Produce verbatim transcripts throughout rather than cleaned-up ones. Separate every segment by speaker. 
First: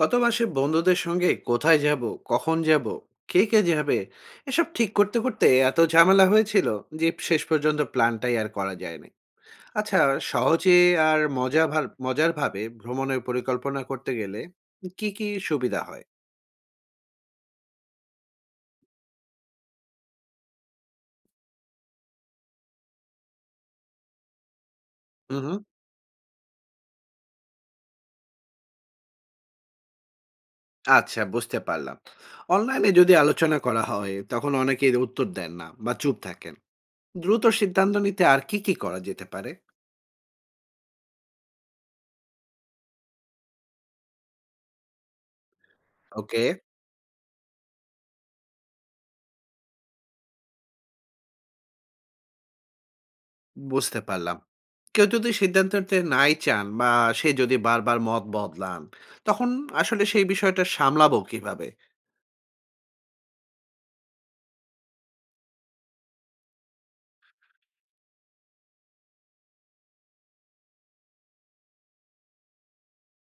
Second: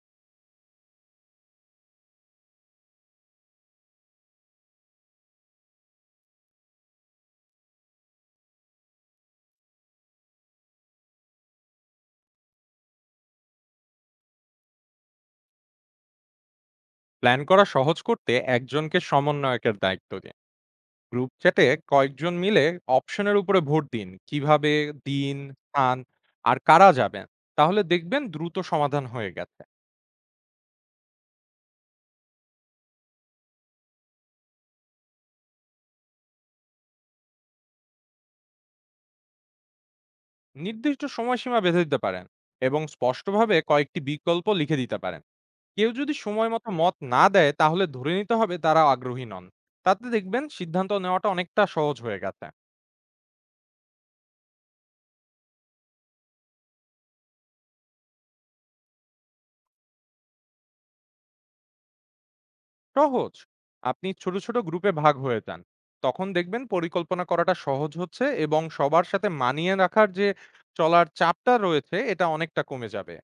Speaker 1: গত মাসে বন্ধুদের সঙ্গে কোথায় যাব, কখন যাব, কে কে যাবে, এসব ঠিক করতে করতে এত ঝামেলা হয়েছিল যে শেষ পর্যন্ত প্ল্যানটাই আর করা যায়নি। আচ্ছা, সহজে আর মজা ভার- মজার ভাবে ভ্রমণের পরিকল্পনা করতে গেলে কি কি সুবিধা হয়?
Speaker 2: প্ল্যান করা সহজ করতে একজনকে সমন্বয়কের দায়িত্ব দিন। গ্রুপ চ্যাটে কয়েকজন মিলে অপশনের উপরে ভোট দিন। কিভাবে দিন
Speaker 1: হুম, হুম।
Speaker 2: স্থান আর কারা যাবেন, তাহলে দেখবেন দ্রুত সমাধান হয়ে গেছে।
Speaker 1: আচ্ছা, বুঝতে পারলাম। অনলাইনে যদি আলোচনা করা হয় তখন অনেকেই উত্তর দেন না বা চুপ থাকেন। দ্রুত সিদ্ধান্ত নিতে আর কি কি করা যেতে পারে?
Speaker 2: নির্দিষ্ট সময়সীমা বেঁধে দিতে পারেন এবং স্পষ্টভাবে কয়েকটি বিকল্প লিখে দিতে পারেন। কেউ যদি
Speaker 1: ওকে।
Speaker 2: সময় মতো মত না দেয় তাহলে ধরে নিতে হবে তারা আগ্রহী নন। তাতে দেখবেন সিদ্ধান্ত নেওয়াটা অনেকটা সহজ হয়ে গেছে।
Speaker 1: বুঝতে পারলাম। কেউ যদি সিদ্ধান্ত নিতে নাই চান বা সে যদি বারবার মত বদলান, তখন আসলে সেই বিষয়টা সামলাবো কিভাবে?
Speaker 2: সহজ, আপনি ছোট ছোট গ্রুপে ভাগ হয়ে যান, তখন দেখবেন পরিকল্পনা করাটা সহজ হচ্ছে এবং সবার সাথে মানিয়ে রাখার যে চলার চাপটা রয়েছে এটা অনেকটা কমে যাবে।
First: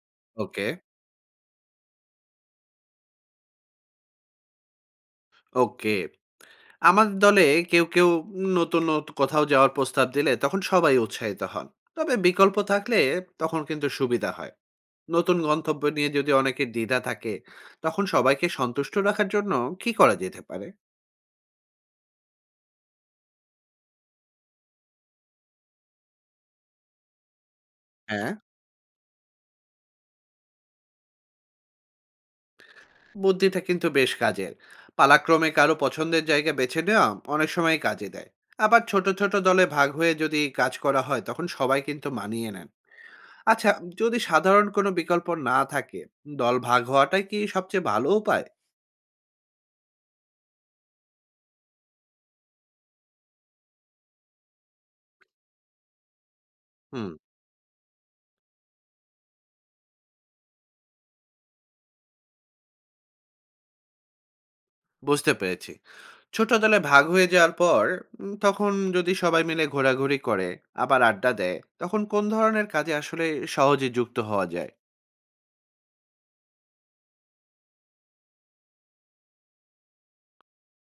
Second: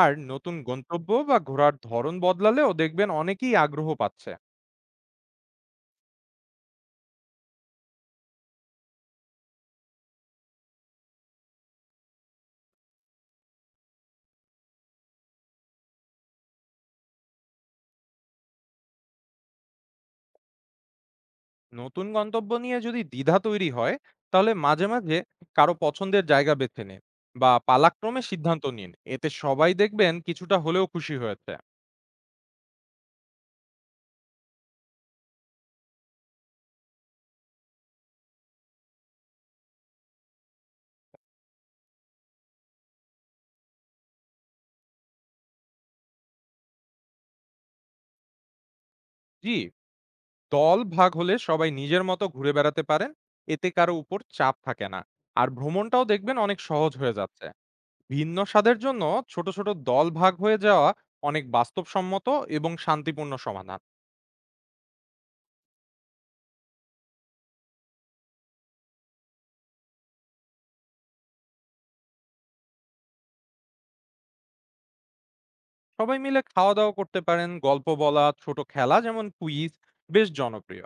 Speaker 2: আর নতুন
Speaker 1: ওকে,
Speaker 2: গন্তব্য বা ঘোরার ধরন বদলালেও দেখবেন অনেকেই আগ্রহ পাচ্ছে।
Speaker 1: ওকে। আমার দলে কেউ, কেউ নতুন, নত কোথাও যাওয়ার প্রস্তাব দিলে তখন সবাই উৎসাহিত হন। তবে বিকল্প থাকলে তখন কিন্তু সুবিধা হয়। নতুন গন্তব্য নিয়ে যদি অনেকের দ্বিধা থাকে, তখন সবাইকে সন্তুষ্ট রাখার জন্য কি করা যেতে পারে?
Speaker 2: নতুন গন্তব্য নিয়ে যদি দ্বিধা তৈরি হয় তাহলে মাঝে মাঝে কারো পছন্দের জায়গা বেছে নিন বা পালাক্রমে
Speaker 1: হ্যাঁ।
Speaker 2: সিদ্ধান্ত নিন, এতে সবাই দেখবেন কিছুটা হলেও খুশি হয়েছে।
Speaker 1: বুদ্ধিটা কিন্তু বেশ কাজের। পালাক্রমে কারো পছন্দের জায়গা বেছে নেওয়া অনেক সময় কাজে দেয়। আবার ছোট ছোট দলে ভাগ হয়ে যদি কাজ করা হয় তখন সবাই কিন্তু মানিয়ে নেন। আচ্ছা, যদি সাধারণ কোনো বিকল্প না থাকে, দল ভাগ হওয়াটাই কি সবচেয়ে ভালো উপায়?
Speaker 2: জি, দল ভাগ হলে সবাই নিজের মতো ঘুরে বেড়াতে পারেন, এতে কারো উপর চাপ থাকে না। আর ভ্রমণটাও দেখবেন অনেক সহজ
Speaker 1: হুম।
Speaker 2: হয়ে যাচ্ছে। ভিন্ন স্বাদের জন্য ছোট ছোট দল ভাগ হয়ে যাওয়া অনেক বাস্তবসম্মত এবং শান্তিপূর্ণ সমাধান।
Speaker 1: বুঝতে পেরেছি। ছোট দলে ভাগ হয়ে যাওয়ার পর উম, তখন যদি সবাই মিলে ঘোরাঘুরি করে আবার আড্ডা দেয় তখন কোন ধরনের কাজে আসলে সহজে যুক্ত হওয়া যায়?
Speaker 2: সবাই মিলে খাওয়া দাওয়া করতে পারেন, গল্প বলা, ছোট খেলা যেমন কুইজ বেশ জনপ্রিয়।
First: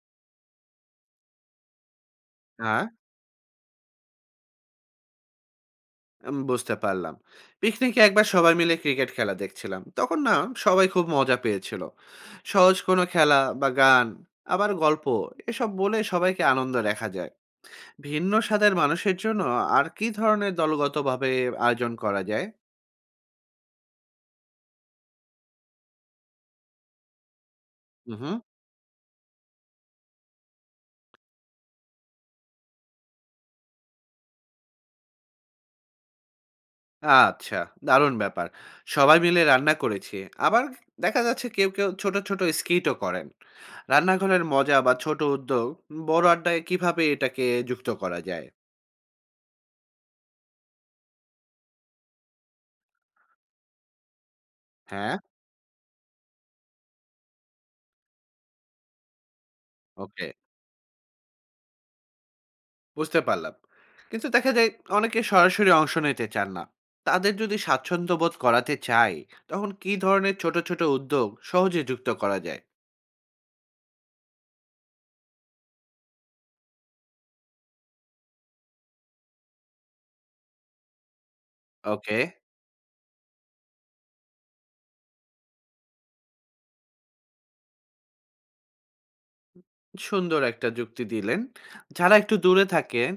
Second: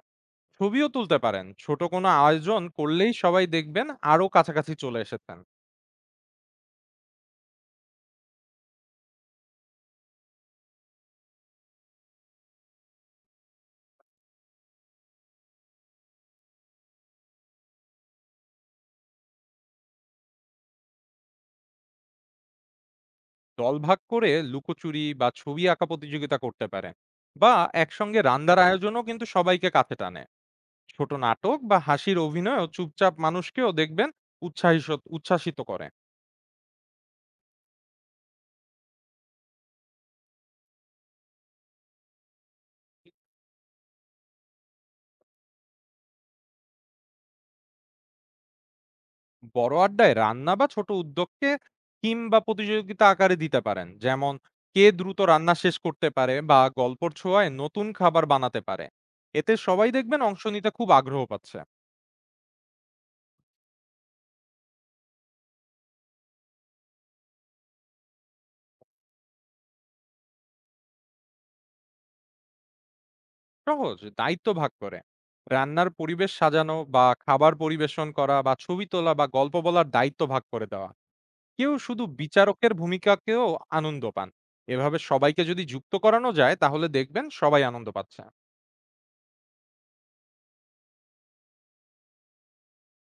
Speaker 2: ছবিও তুলতে পারেন। ছোট কোনো আয়োজন
Speaker 1: হ্যাঁ।
Speaker 2: করলেই সবাই দেখবেন আরো কাছাকাছি চলে এসেছেন।
Speaker 1: উম, বুঝতে পারলাম। পিকনিকে একবার সবাই মিলে ক্রিকেট খেলা দেখছিলাম, তখন না সবাই খুব মজা পেয়েছিল। সহজ কোনো খেলা বা গান, আবার গল্প, এসব বলে সবাইকে আনন্দ দেখা যায়। ভিন্ন স্বাদের মানুষের জন্য আর কি ধরনের দলগতভাবে আয়োজন করা যায়?
Speaker 2: দল ভাগ করে লুকোচুরি বা ছবি আঁকা প্রতিযোগিতা করতে পারে, বা একসঙ্গে
Speaker 1: হুম।
Speaker 2: রান্নার আয়োজনও কিন্তু সবাইকে কাছে টানে। ছোট নাটক বা হাসির অভিনয়ও চুপচাপ মানুষকেও দেখবেন উৎসাহিত, উচ্ছ্বাসিত করে।
Speaker 1: আচ্ছা, দারুণ ব্যাপার। সবাই মিলে রান্না করেছি, আবার দেখা যাচ্ছে কেউ কেউ ছোট ছোট স্কিটও করেন। রান্নাঘরের মজা বা ছোট উদ্যোগ বড় আড্ডায় কিভাবে এটাকে যুক্ত করা যায়?
Speaker 2: বড় আড্ডায় রান্না বা ছোট উদ্যোগকে টিম বা প্রতিযোগিতা আকারে দিতে পারেন, যেমন কে
Speaker 1: হ্যাঁ।
Speaker 2: দ্রুত রান্না শেষ করতে পারে বা গল্পর ছোঁয়ায় নতুন খাবার বানাতে পারে। এতে সবাই দেখবেন
Speaker 1: ওকে।
Speaker 2: অংশ নিতে খুব আগ্রহ পাচ্ছে।
Speaker 1: বুঝতে পারলাম। কিন্তু দেখা যায় অনেকে সরাসরি অংশ নিতে চান না। তাদের যদি স্বাচ্ছন্দ্য বোধ করাতে চাই, তখন কি ধরনের ছোট, ছোট উদ্যোগ সহজে যুক্ত করা যায়?
Speaker 2: সহজ দায়িত্ব ভাগ করে রান্নার পরিবেশ সাজানো বা খাবার পরিবেশন করা বা ছবি তোলা বা গল্প বলার দায়িত্ব ভাগ করে দেওয়া। কেউ শুধু
Speaker 1: ওকে।
Speaker 2: বিচারকের ভূমিকাকেও আনন্দ পান। এভাবে সবাইকে যদি যুক্ত করানো যায় তাহলে দেখবেন সবাই আনন্দ পাচ্ছে।
Speaker 1: সুন্দর একটা যুক্তি দিলেন। যারা একটু দূরে থাকেন,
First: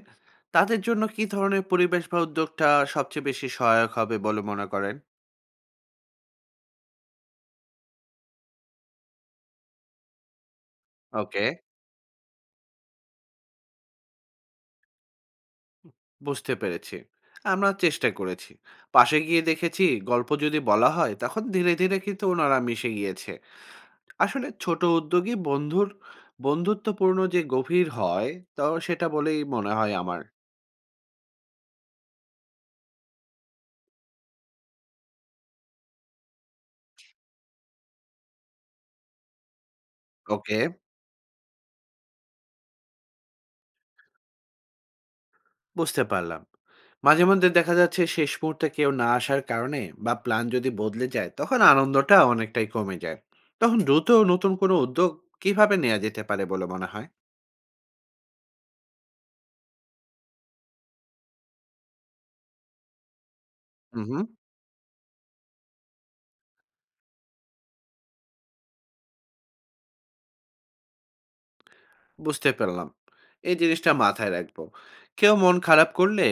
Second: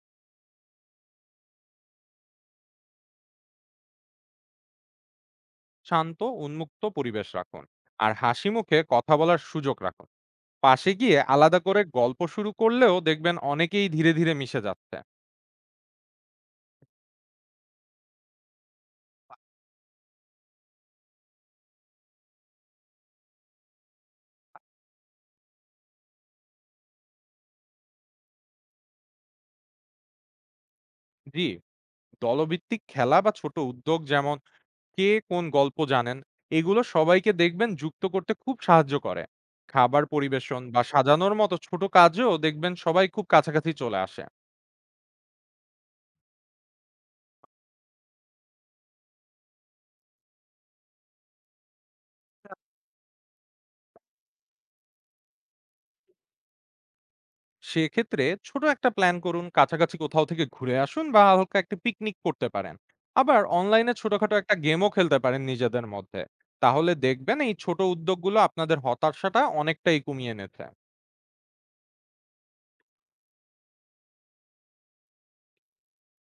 Speaker 1: তাদের জন্য কি ধরনের পরিবেশ বা উদ্যোগটা সবচেয়ে বেশি সহায়ক হবে বলে মনে করেন?
Speaker 2: শান্ত উন্মুক্ত পরিবেশ রাখুন আর হাসি মুখে কথা বলার সুযোগ রাখুন। পাশে গিয়ে
Speaker 1: ওকে।
Speaker 2: আলাদা করে গল্প শুরু করলেও দেখবেন অনেকেই ধীরে ধীরে মিশে যাচ্ছে।
Speaker 1: বুঝতে পেরেছি। আমরা চেষ্টা করেছি। পাশে গিয়ে দেখেছি, গল্প যদি বলা হয়, তখন ধীরে, ধীরে কিন্তু ওনারা মিশে গিয়েছে। আসলে ছোট উদ্যোগই বন্ধুর বন্ধুত্বপূর্ণ যে গভীর হয়, তো সেটা বলেই মনে হয় আমার।
Speaker 2: জি, দলভিত্তিক খেলা বা ছোট উদ্যোগ, যেমন কে কোন গল্প জানেন, এগুলো সবাইকে দেখবেন যুক্ত করতে খুব সাহায্য করে। খাবার
Speaker 1: ওকে।
Speaker 2: পরিবেশন বা সাজানোর মতো ছোট কাজও দেখবেন সবাই খুব কাছাকাছি চলে আসে।
Speaker 1: বুঝতে পারলাম। মাঝে মধ্যে দেখা যাচ্ছে শেষ মুহূর্তে কেউ না আসার কারণে বা প্ল্যান যদি বদলে যায়, তখন আনন্দটা অনেকটাই কমে যায়। তখন দ্রুত নতুন কোনো উদ্যোগ কিভাবে নেওয়া যেতে পারে বলে মনে হয়?
Speaker 2: সেক্ষেত্রে ছোট একটা প্ল্যান করুন, কাছাকাছি কোথাও থেকে ঘুরে আসুন বা হালকা একটা পিকনিক করতে পারেন। আবার অনলাইনে
Speaker 1: হুম, হুম।
Speaker 2: ছোটখাটো একটা গেমও খেলতে পারেন নিজেদের মধ্যে। তাহলে দেখবেন এই ছোট উদ্যোগগুলো আপনাদের হতাশাটা অনেকটাই কমিয়ে এনেছে।
Speaker 1: বুঝতে পারলাম। এই জিনিসটা মাথায় রাখবো। কেউ মন খারাপ করলে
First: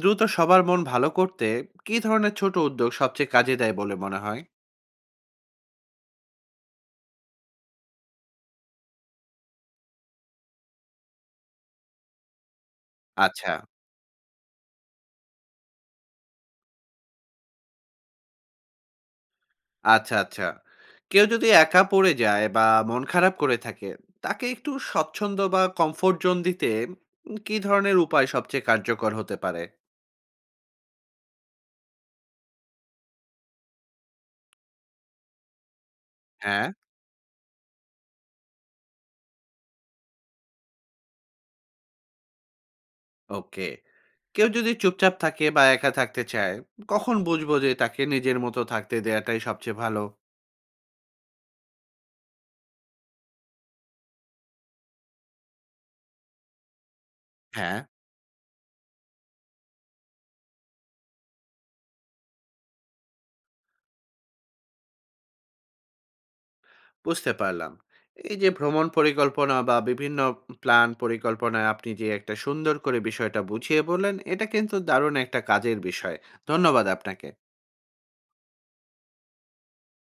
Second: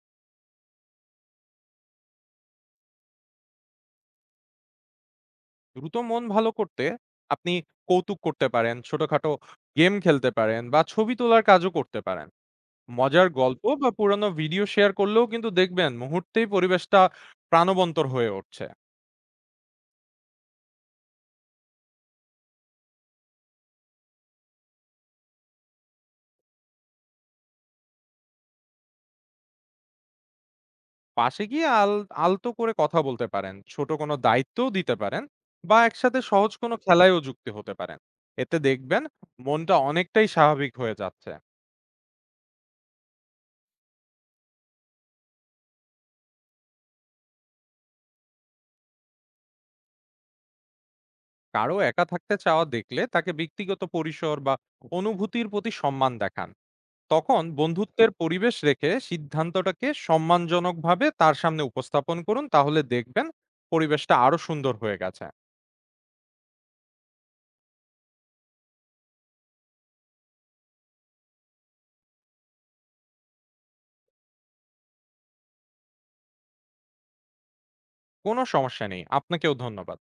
Speaker 1: দ্রুত সবার মন ভালো করতে কি ধরনের ছোট উদ্যোগ সবচেয়ে কাজে দেয় বলে মনে হয়?
Speaker 2: দ্রুত মন ভালো করতে আপনি কৌতুক করতে পারেন, ছোটখাটো গেম খেলতে পারেন বা ছবি তোলার কাজও করতে পারেন। মজার
Speaker 1: আচ্ছা।
Speaker 2: গল্প বা পুরানো ভিডিও শেয়ার করলেও কিন্তু দেখবেন মুহূর্তেই পরিবেশটা প্রাণবন্তর হয়ে উঠছে।
Speaker 1: আচ্ছা, আচ্ছা। কেউ যদি একা পড়ে যায় বা মন খারাপ করে থাকে, তাকে একটু স্বচ্ছন্দ বা কমফোর্ট জোন দিতে উম কি ধরনের উপায় সবচেয়ে কার্যকর হতে পারে?
Speaker 2: পাশে গিয়ে আল আলতো করে কথা বলতে পারেন, ছোট কোনো দায়িত্বও দিতে পারেন বা একসাথে সহজ
Speaker 1: হ্যাঁ।
Speaker 2: কোনো খেলায়ও যুক্ত হতে পারেন। এতে দেখবেন মনটা অনেকটাই স্বাভাবিক হয়ে যাচ্ছে।
Speaker 1: ওকে। কেউ যদি চুপচাপ থাকে বা একা থাকতে চায়, কখন বুঝবো যে তাকে নিজের মতো থাকতে দেয়াটাই সবচেয়ে ভালো?
Speaker 2: কারো একা থাকতে চাওয়া দেখলে তাকে ব্যক্তিগত পরিসর বা অনুভূতির প্রতি সম্মান দেখান। তখন
Speaker 1: হ্যাঁ।
Speaker 2: বন্ধুত্বের পরিবেশ রেখে সিদ্ধান্তটাকে সম্মানজনকভাবে তার সামনে উপস্থাপন করুন, তাহলে দেখবেন পরিবেশটা আরো সুন্দর হয়ে গেছে।
Speaker 1: বুঝতে পারলাম। এই যে ভ্রমণ পরিকল্পনা বা বিভিন্ন প্ল্যান পরিকল্পনায় আপনি যে একটা সুন্দর করে বিষয়টা বুঝিয়ে বললেন, এটা কিন্তু দারুণ একটা কাজের বিষয়। ধন্যবাদ আপনাকে।
Speaker 2: কোনো সমস্যা নেই, আপনাকেও ধন্যবাদ।